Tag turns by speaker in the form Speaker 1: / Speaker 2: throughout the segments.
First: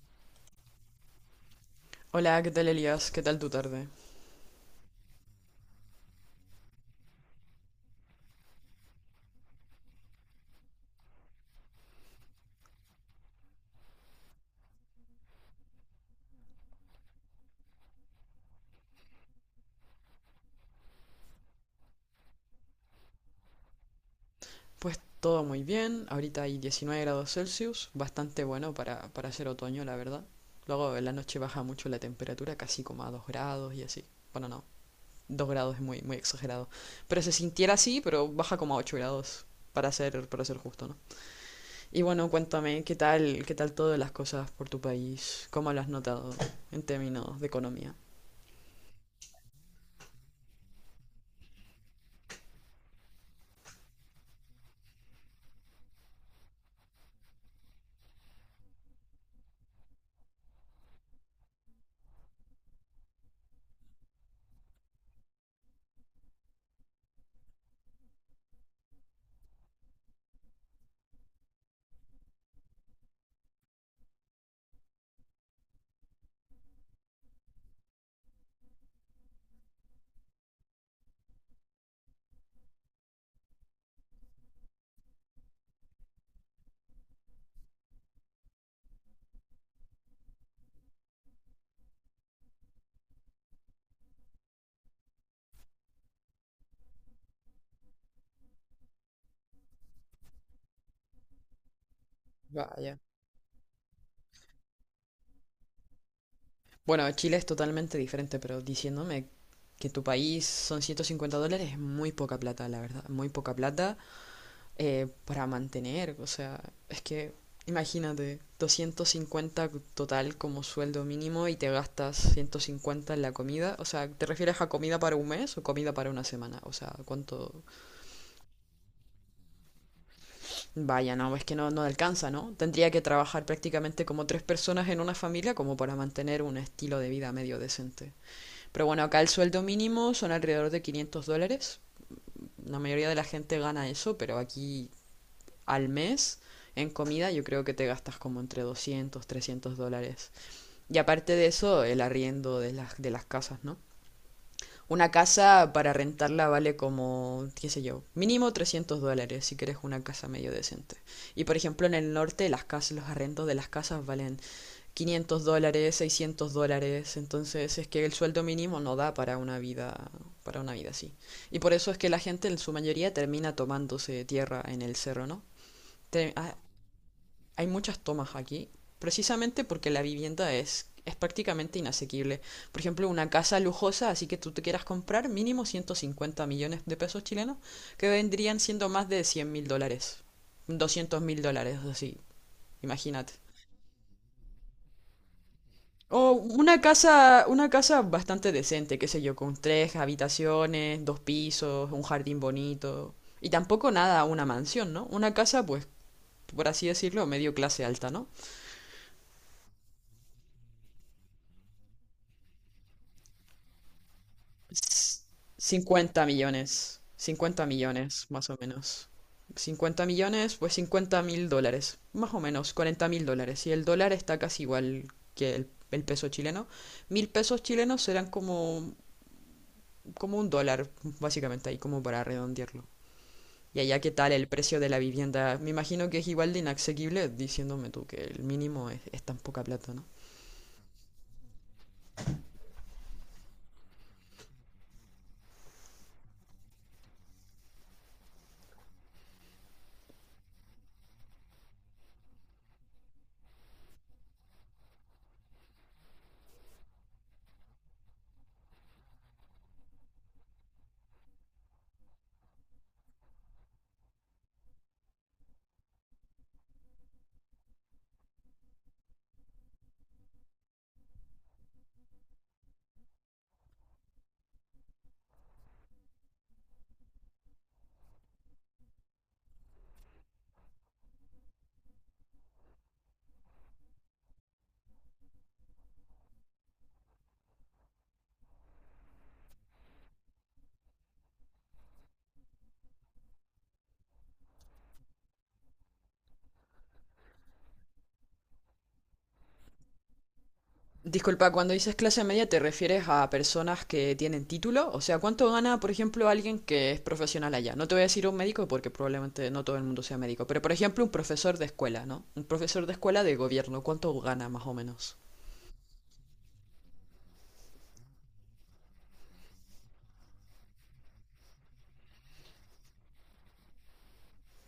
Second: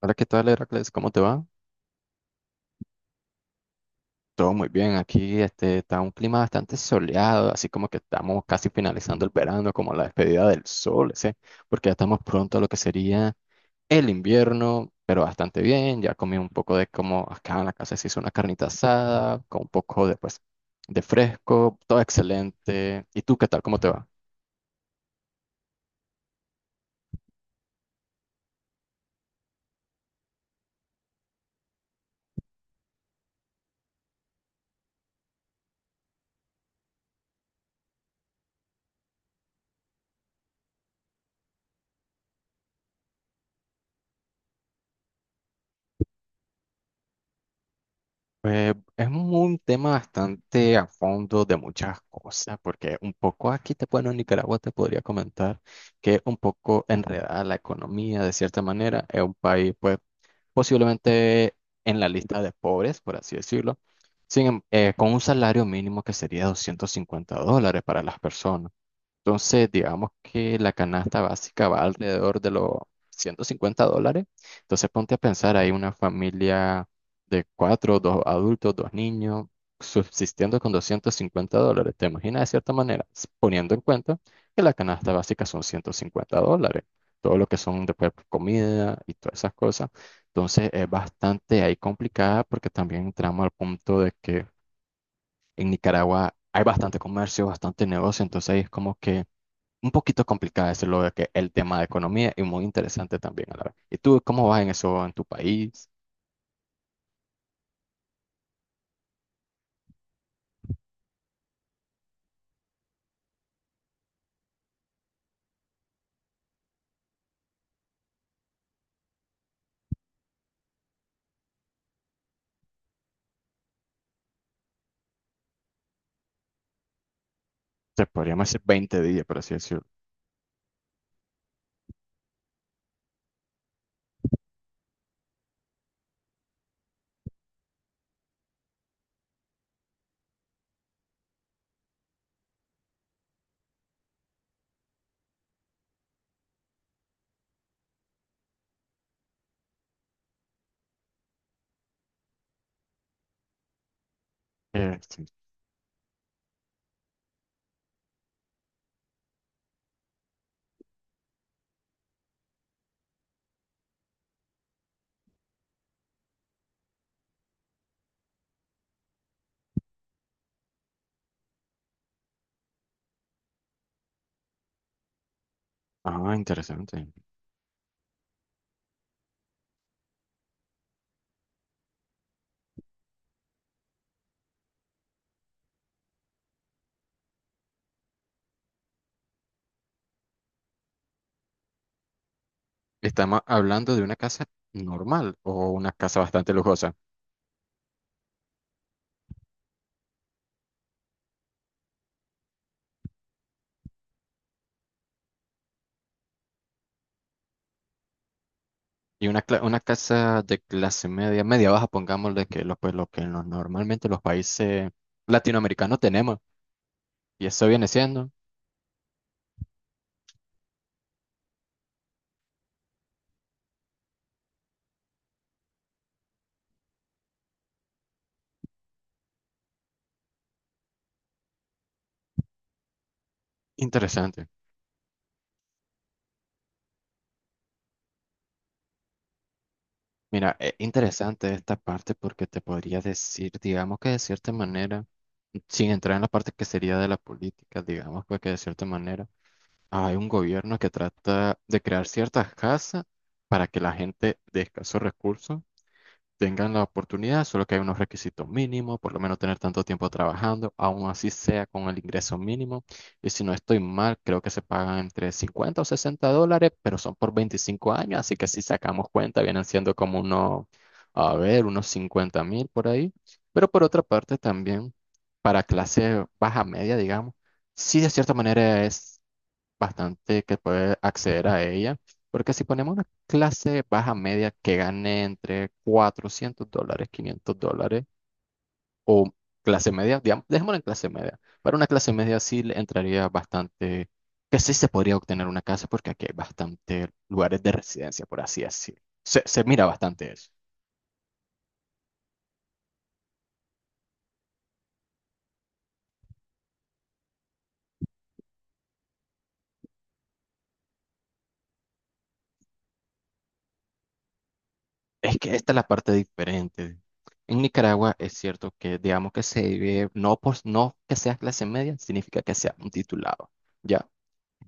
Speaker 1: Hola, ¿qué tal, Heracles? ¿Cómo te va?
Speaker 2: Hola, ¿qué tal Elías? ¿Qué tal tu tarde?
Speaker 1: Todo muy bien. Aquí está un clima bastante soleado, así como que estamos casi finalizando el verano, como la despedida del sol, ¿sí? Porque ya estamos pronto a lo que sería el invierno, pero bastante bien. Ya comí un poco de como acá en la casa se hizo una carnita asada, con un poco de, pues, de fresco, todo excelente. ¿Y tú qué tal? ¿Cómo te va?
Speaker 2: Pues todo muy bien, ahorita hay 19 grados Celsius, bastante bueno para hacer otoño, la verdad. Luego en la noche baja mucho la temperatura, casi como a 2 grados y así. Bueno, no, 2 grados es muy, muy exagerado. Pero se sintiera así, pero baja como a 8 grados, para ser justo, ¿no? Y bueno, cuéntame, qué tal todas las cosas por tu país? ¿Cómo lo has notado en términos de economía?
Speaker 1: Es un tema bastante a fondo de muchas cosas, porque un poco aquí te, bueno, en Nicaragua te podría comentar que es un poco enredada la economía de cierta manera. Es un país, pues, posiblemente en la lista de pobres, por así decirlo, sin, em- con un salario mínimo que sería $250 para las personas. Entonces, digamos que la canasta básica va alrededor de los $150. Entonces, ponte a pensar, hay una familia de cuatro, dos adultos, dos niños, subsistiendo con $250. ¿Te imaginas de cierta manera? Poniendo en cuenta que la canasta básica son $150. Todo lo que son después comida y todas esas cosas. Entonces, es bastante ahí complicada porque también entramos al punto de que en Nicaragua hay bastante comercio, bastante negocio. Entonces, ahí es como que un poquito complicado es lo de que el tema de economía y muy
Speaker 2: Vaya.
Speaker 1: interesante también a la vez. ¿Y tú cómo vas en eso en tu país?
Speaker 2: Bueno, Chile es totalmente diferente, pero diciéndome que tu país son $150, es muy poca plata, la verdad, muy poca plata para mantener, o sea, es que imagínate, 250 total como sueldo mínimo y te gastas 150 en la comida, o sea, ¿te refieres a comida para un mes o comida para una semana? O sea, ¿cuánto?
Speaker 1: Se podríamos decir 20 días, por así decirlo.
Speaker 2: Vaya, no, es que no, no alcanza, ¿no? Tendría que trabajar prácticamente como tres personas en una familia como para mantener un estilo de vida medio decente. Pero bueno, acá el sueldo mínimo son alrededor de $500, la mayoría de la gente gana eso, pero aquí al mes en comida yo creo que te gastas como entre 200, $300. Y aparte de eso, el arriendo de las casas, ¿no? Una
Speaker 1: Sí.
Speaker 2: casa para rentarla vale como, qué sé yo, mínimo $300 si quieres una casa medio decente. Y por ejemplo en el norte las casas, los arrendos de las casas valen 500 dólares, 600 dólares, entonces es que el sueldo mínimo no da para una vida así. Y por eso es que la gente en su mayoría termina tomándose tierra en el cerro, ¿no? Te-
Speaker 1: Ah,
Speaker 2: ha-
Speaker 1: interesante.
Speaker 2: Hay muchas tomas aquí, precisamente porque la vivienda es prácticamente inasequible. Por ejemplo, una casa lujosa, así que tú te quieras comprar mínimo 150 millones de pesos chilenos, que vendrían siendo más de 100 mil dólares, 200 mil dólares, así, imagínate.
Speaker 1: Estamos hablando de una casa normal o una casa
Speaker 2: O
Speaker 1: bastante lujosa
Speaker 2: una casa bastante decente, qué sé yo, con tres habitaciones, dos pisos, un jardín bonito. Y tampoco nada, una mansión, ¿no? Una casa, pues, por así decirlo, medio clase alta, ¿no?
Speaker 1: y una, una casa de clase media, media baja, pongámosle que lo, pues, lo que normalmente los países
Speaker 2: S-
Speaker 1: latinoamericanos
Speaker 2: 50
Speaker 1: tenemos
Speaker 2: millones.
Speaker 1: y eso
Speaker 2: Cincuenta
Speaker 1: viene
Speaker 2: millones,
Speaker 1: siendo
Speaker 2: más o menos. Cincuenta millones, pues 50 mil dólares. Más o menos, 40 mil dólares. Y el dólar está casi igual que el peso chileno. Mil pesos chilenos serán como, como un dólar, básicamente, ahí como para redondearlo. Y allá, ¿qué tal
Speaker 1: interesante.
Speaker 2: el precio de la vivienda? Me imagino que es igual de inasequible, diciéndome tú que el mínimo es tan poca plata, ¿no?
Speaker 1: Mira, es interesante esta parte porque te podría decir, digamos que de cierta manera, sin entrar en la parte que sería de la política, digamos pues que de cierta manera hay un gobierno que trata de crear ciertas casas para que la gente de escasos recursos tengan la oportunidad, solo que hay unos requisitos mínimos, por lo menos tener tanto tiempo trabajando, aún así sea con el ingreso mínimo. Y si no estoy mal, creo que se pagan entre $50 o $60, pero son por 25 años, así que si sacamos cuenta, vienen siendo como unos, a ver, unos 50.000 por ahí. Pero por otra parte, también para clase baja media, digamos, sí de cierta manera es bastante que puede acceder a ella, porque si ponemos una clase baja media que gane entre $400, $500, o clase media, digamos, dejémoslo en clase media, para una clase media sí le entraría bastante, que sí se podría obtener una casa, porque aquí hay bastante lugares de residencia, por así decirlo. Se mira bastante eso.
Speaker 2: Disculpa, cuando dices clase media, ¿te refieres a personas que tienen título? O sea, ¿cuánto gana, por ejemplo, alguien que es profesional allá? No te voy a decir un médico porque probablemente no todo el mundo sea médico, pero por ejemplo, un profesor de escuela, ¿no? Un profesor de escuela de gobierno, ¿cuánto gana más o menos?
Speaker 1: Es que esta es la parte diferente. En Nicaragua es cierto que digamos que se vive, no, por, no que seas clase media, significa que seas un titulado. ¿Ya?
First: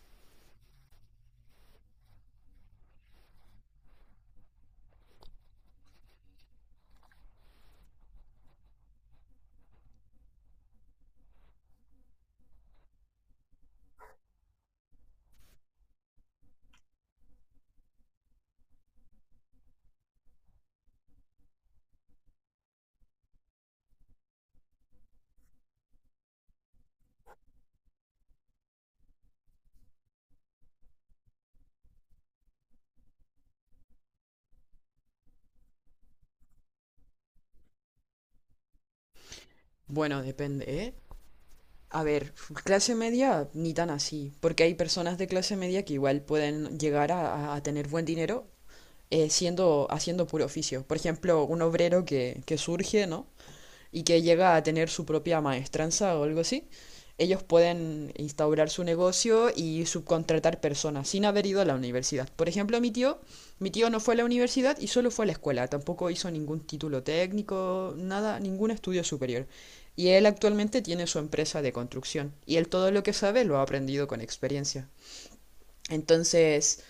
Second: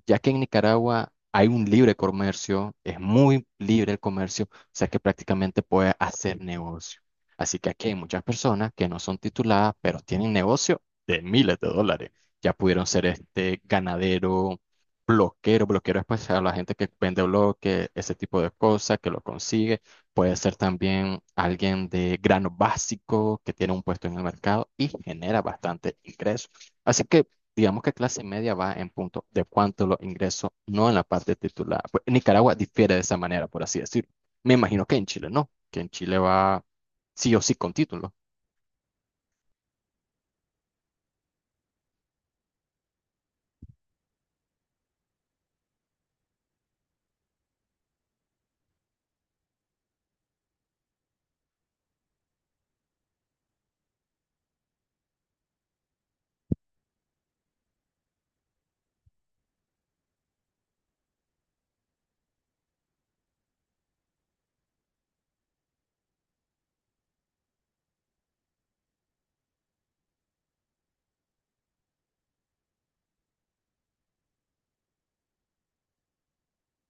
Speaker 1: Ya que en Nicaragua hay un libre comercio, es muy libre el comercio, o sea que prácticamente puede hacer negocio. Así que aquí hay muchas personas que no son tituladas, pero tienen negocio de miles de dólares. Ya pudieron ser este ganadero, bloquero, es pues a la gente que vende bloque ese tipo de cosas, que lo consigue. Puede ser también alguien de grano básico que tiene un puesto en el mercado y genera bastante ingreso. Así que digamos que clase media va en punto de cuánto los ingresos, no en la parte titular. Pues, en Nicaragua difiere de esa manera, por así decirlo. Me imagino que en Chile no, que en Chile va sí o sí con título.
Speaker 2: Bueno, depende, ¿eh? A ver, clase media ni tan así, porque hay personas de clase media que igual pueden llegar a, a tener buen dinero, siendo, haciendo puro oficio. Por ejemplo, un obrero que surge, ¿no? Y que llega a tener su propia maestranza o algo así. Ellos pueden instaurar su negocio y subcontratar personas sin haber ido a la universidad. Por ejemplo, mi tío no fue a la universidad y solo fue a la escuela. Tampoco hizo ningún título técnico, nada, ningún estudio superior. Y él actualmente tiene su empresa de construcción. Y él todo lo que sabe lo ha aprendido con experiencia. Entonces,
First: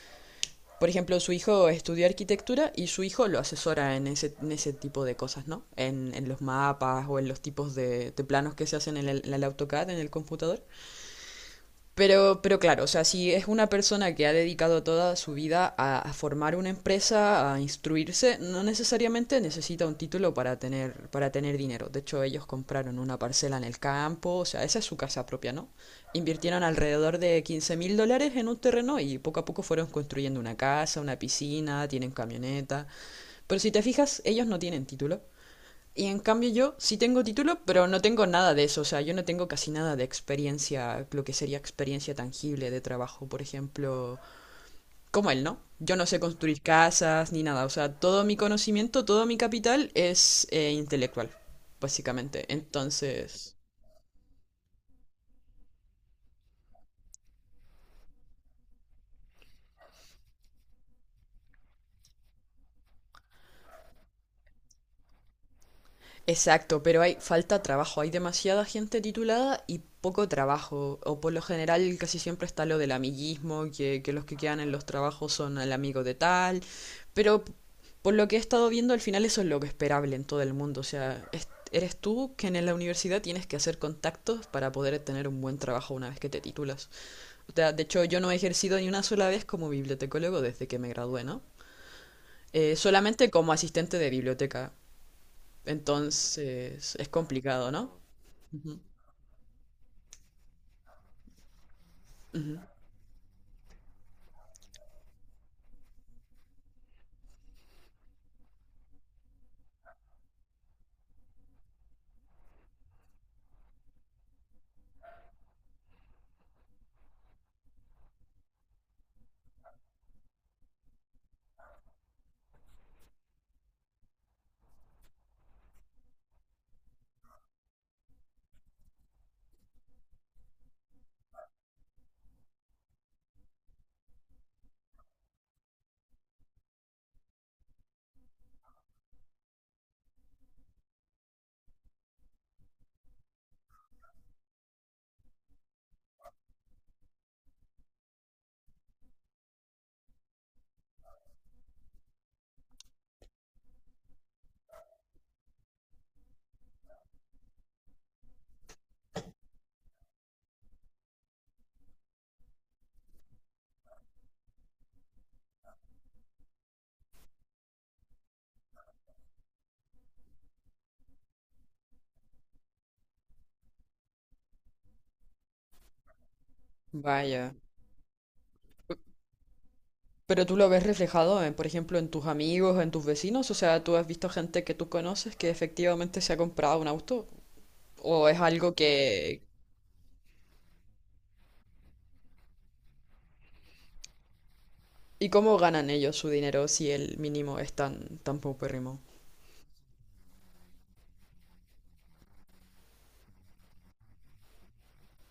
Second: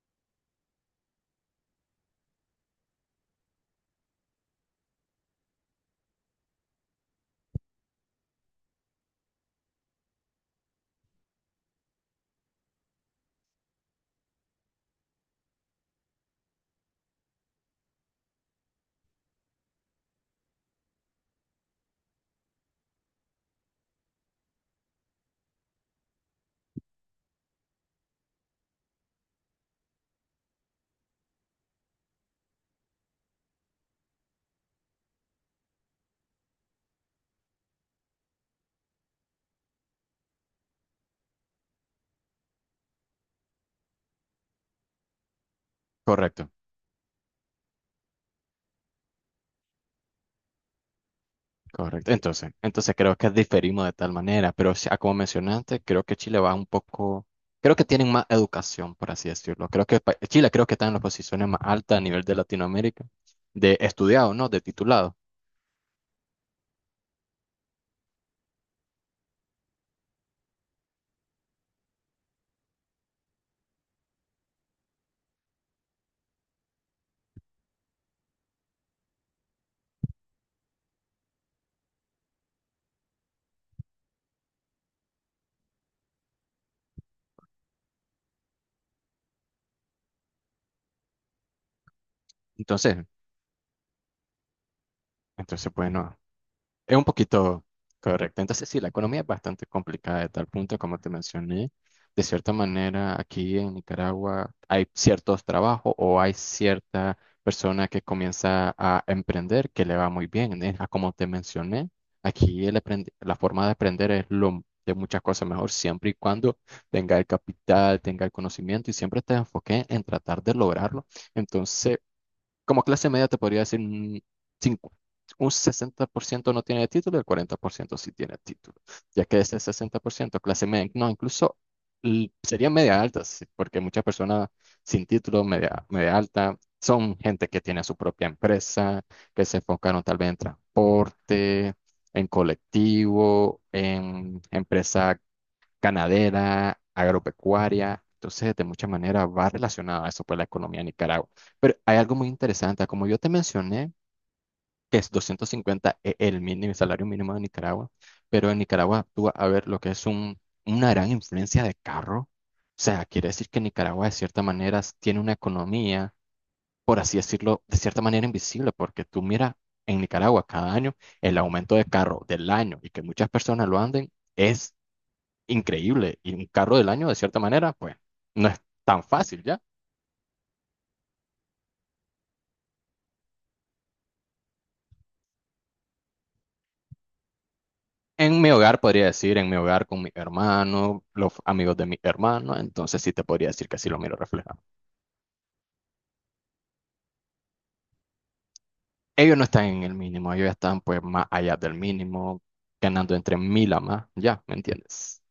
Speaker 2: por ejemplo, su hijo estudió arquitectura y su hijo lo asesora en ese tipo de cosas, ¿no? En los mapas o en los tipos de planos que se hacen en el AutoCAD, en el computador. Pero claro, o sea, si es una persona que ha dedicado toda su vida a formar una empresa, a instruirse, no necesariamente necesita un título para tener dinero. De hecho, ellos compraron una parcela en el campo, o sea, esa es su casa propia, ¿no? Invirtieron alrededor de 15 mil dólares en un terreno y poco a poco fueron construyendo una casa, una piscina, tienen camioneta. Pero si te fijas, ellos no tienen título. Y en cambio yo sí tengo título, pero no tengo nada de eso. O sea, yo no tengo casi nada de experiencia, lo que sería experiencia tangible de trabajo, por ejemplo, como él, ¿no? Yo no sé
Speaker 1: Correcto,
Speaker 2: construir casas ni nada. O sea, todo mi conocimiento, todo mi capital es intelectual,
Speaker 1: correcto.
Speaker 2: básicamente.
Speaker 1: Entonces, creo que
Speaker 2: Entonces,
Speaker 1: diferimos de tal manera, pero sí, ah, como mencionaste, creo que Chile va un poco, creo que tienen más educación, por así decirlo. Creo que Chile creo que está en las posiciones más altas a nivel de Latinoamérica, de estudiado, ¿no? De titulado.
Speaker 2: exacto, pero hay falta trabajo, hay demasiada gente titulada y poco trabajo, o por lo general casi siempre está lo del amiguismo, que los que quedan en los trabajos son el amigo de tal, pero p- por lo que he estado viendo al final eso es lo que esperable en todo el mundo, o sea, eres tú que en la universidad tienes que hacer contactos para poder tener un buen trabajo una vez que te titulas. O sea, de hecho yo no he ejercido ni una sola vez como bibliotecólogo desde que me gradué, ¿no?
Speaker 1: Entonces,
Speaker 2: Solamente como asistente de biblioteca.
Speaker 1: entonces, bueno. Es
Speaker 2: Entonces,
Speaker 1: un
Speaker 2: es
Speaker 1: poquito
Speaker 2: complicado, no.
Speaker 1: correcto. Entonces, sí,
Speaker 2: Ujú,
Speaker 1: la economía es bastante complicada de tal punto, como te mencioné. De cierta
Speaker 2: ujú.
Speaker 1: manera, aquí en Nicaragua hay ciertos trabajos o hay cierta persona que comienza a emprender que le va muy bien. ¿Eh? Ah, como te mencioné, aquí el la forma de aprender es lo de muchas cosas mejor, siempre y cuando tenga el capital, tenga el conocimiento y siempre te enfoque en tratar de lograrlo. Entonces, como clase media te podría decir un, cincu- un 60% no tiene título y el 40% sí tiene título, ya que ese 60% clase media, no, incluso sería media alta, sí, porque muchas personas sin título, media alta, son gente que tiene su propia empresa, que se enfocaron tal vez en transporte, en colectivo, en empresas ganadera, agropecuaria. Entonces, de muchas maneras va relacionado a eso, pues, la economía de Nicaragua. Pero hay algo muy interesante. Como yo te mencioné, que es 250 el mínimo, el salario mínimo de Nicaragua, pero en Nicaragua tú vas a ver lo que es un, una gran influencia de carro. O sea, quiere decir que Nicaragua, de cierta manera, tiene una economía, por así decirlo, de cierta manera invisible, porque tú miras en Nicaragua cada año el aumento de carro del año y que muchas personas lo anden. Es increíble y un carro del año, de cierta
Speaker 2: Vaya.
Speaker 1: manera, pues no es tan fácil ya.
Speaker 2: Pero tú lo ves reflejado, en, por ejemplo, en tus amigos, en tus vecinos. O sea, tú has visto gente que tú conoces que efectivamente se ha comprado un auto. O
Speaker 1: En
Speaker 2: es
Speaker 1: mi
Speaker 2: algo
Speaker 1: hogar podría decir,
Speaker 2: que...
Speaker 1: en mi hogar con mi hermano, los amigos de mi hermano, entonces sí te podría decir que sí lo miro reflejado.
Speaker 2: ¿Y cómo ganan ellos su dinero si el mínimo es tan, tan paupérrimo?
Speaker 1: Ellos no están en el mínimo, ellos están pues más allá del mínimo, ganando entre 1.000 a más, ya, ¿me entiendes?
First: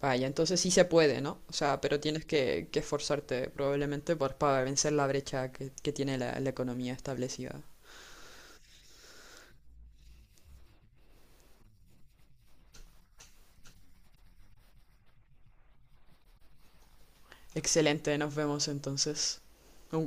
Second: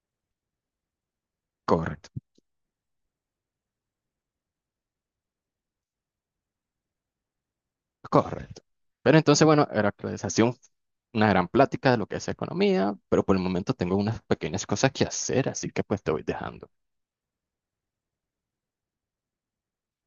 Speaker 2: Vaya, entonces sí se puede, ¿no? O sea, pero
Speaker 1: Correcto,
Speaker 2: tienes que esforzarte probablemente por, para vencer la brecha que tiene la, la economía establecida.
Speaker 1: correcto. Pero entonces, bueno, era actualización, una gran plática de lo que es economía, pero por el momento tengo unas pequeñas cosas que hacer, así que pues te voy dejando.
Speaker 2: Excelente, nos vemos entonces. Un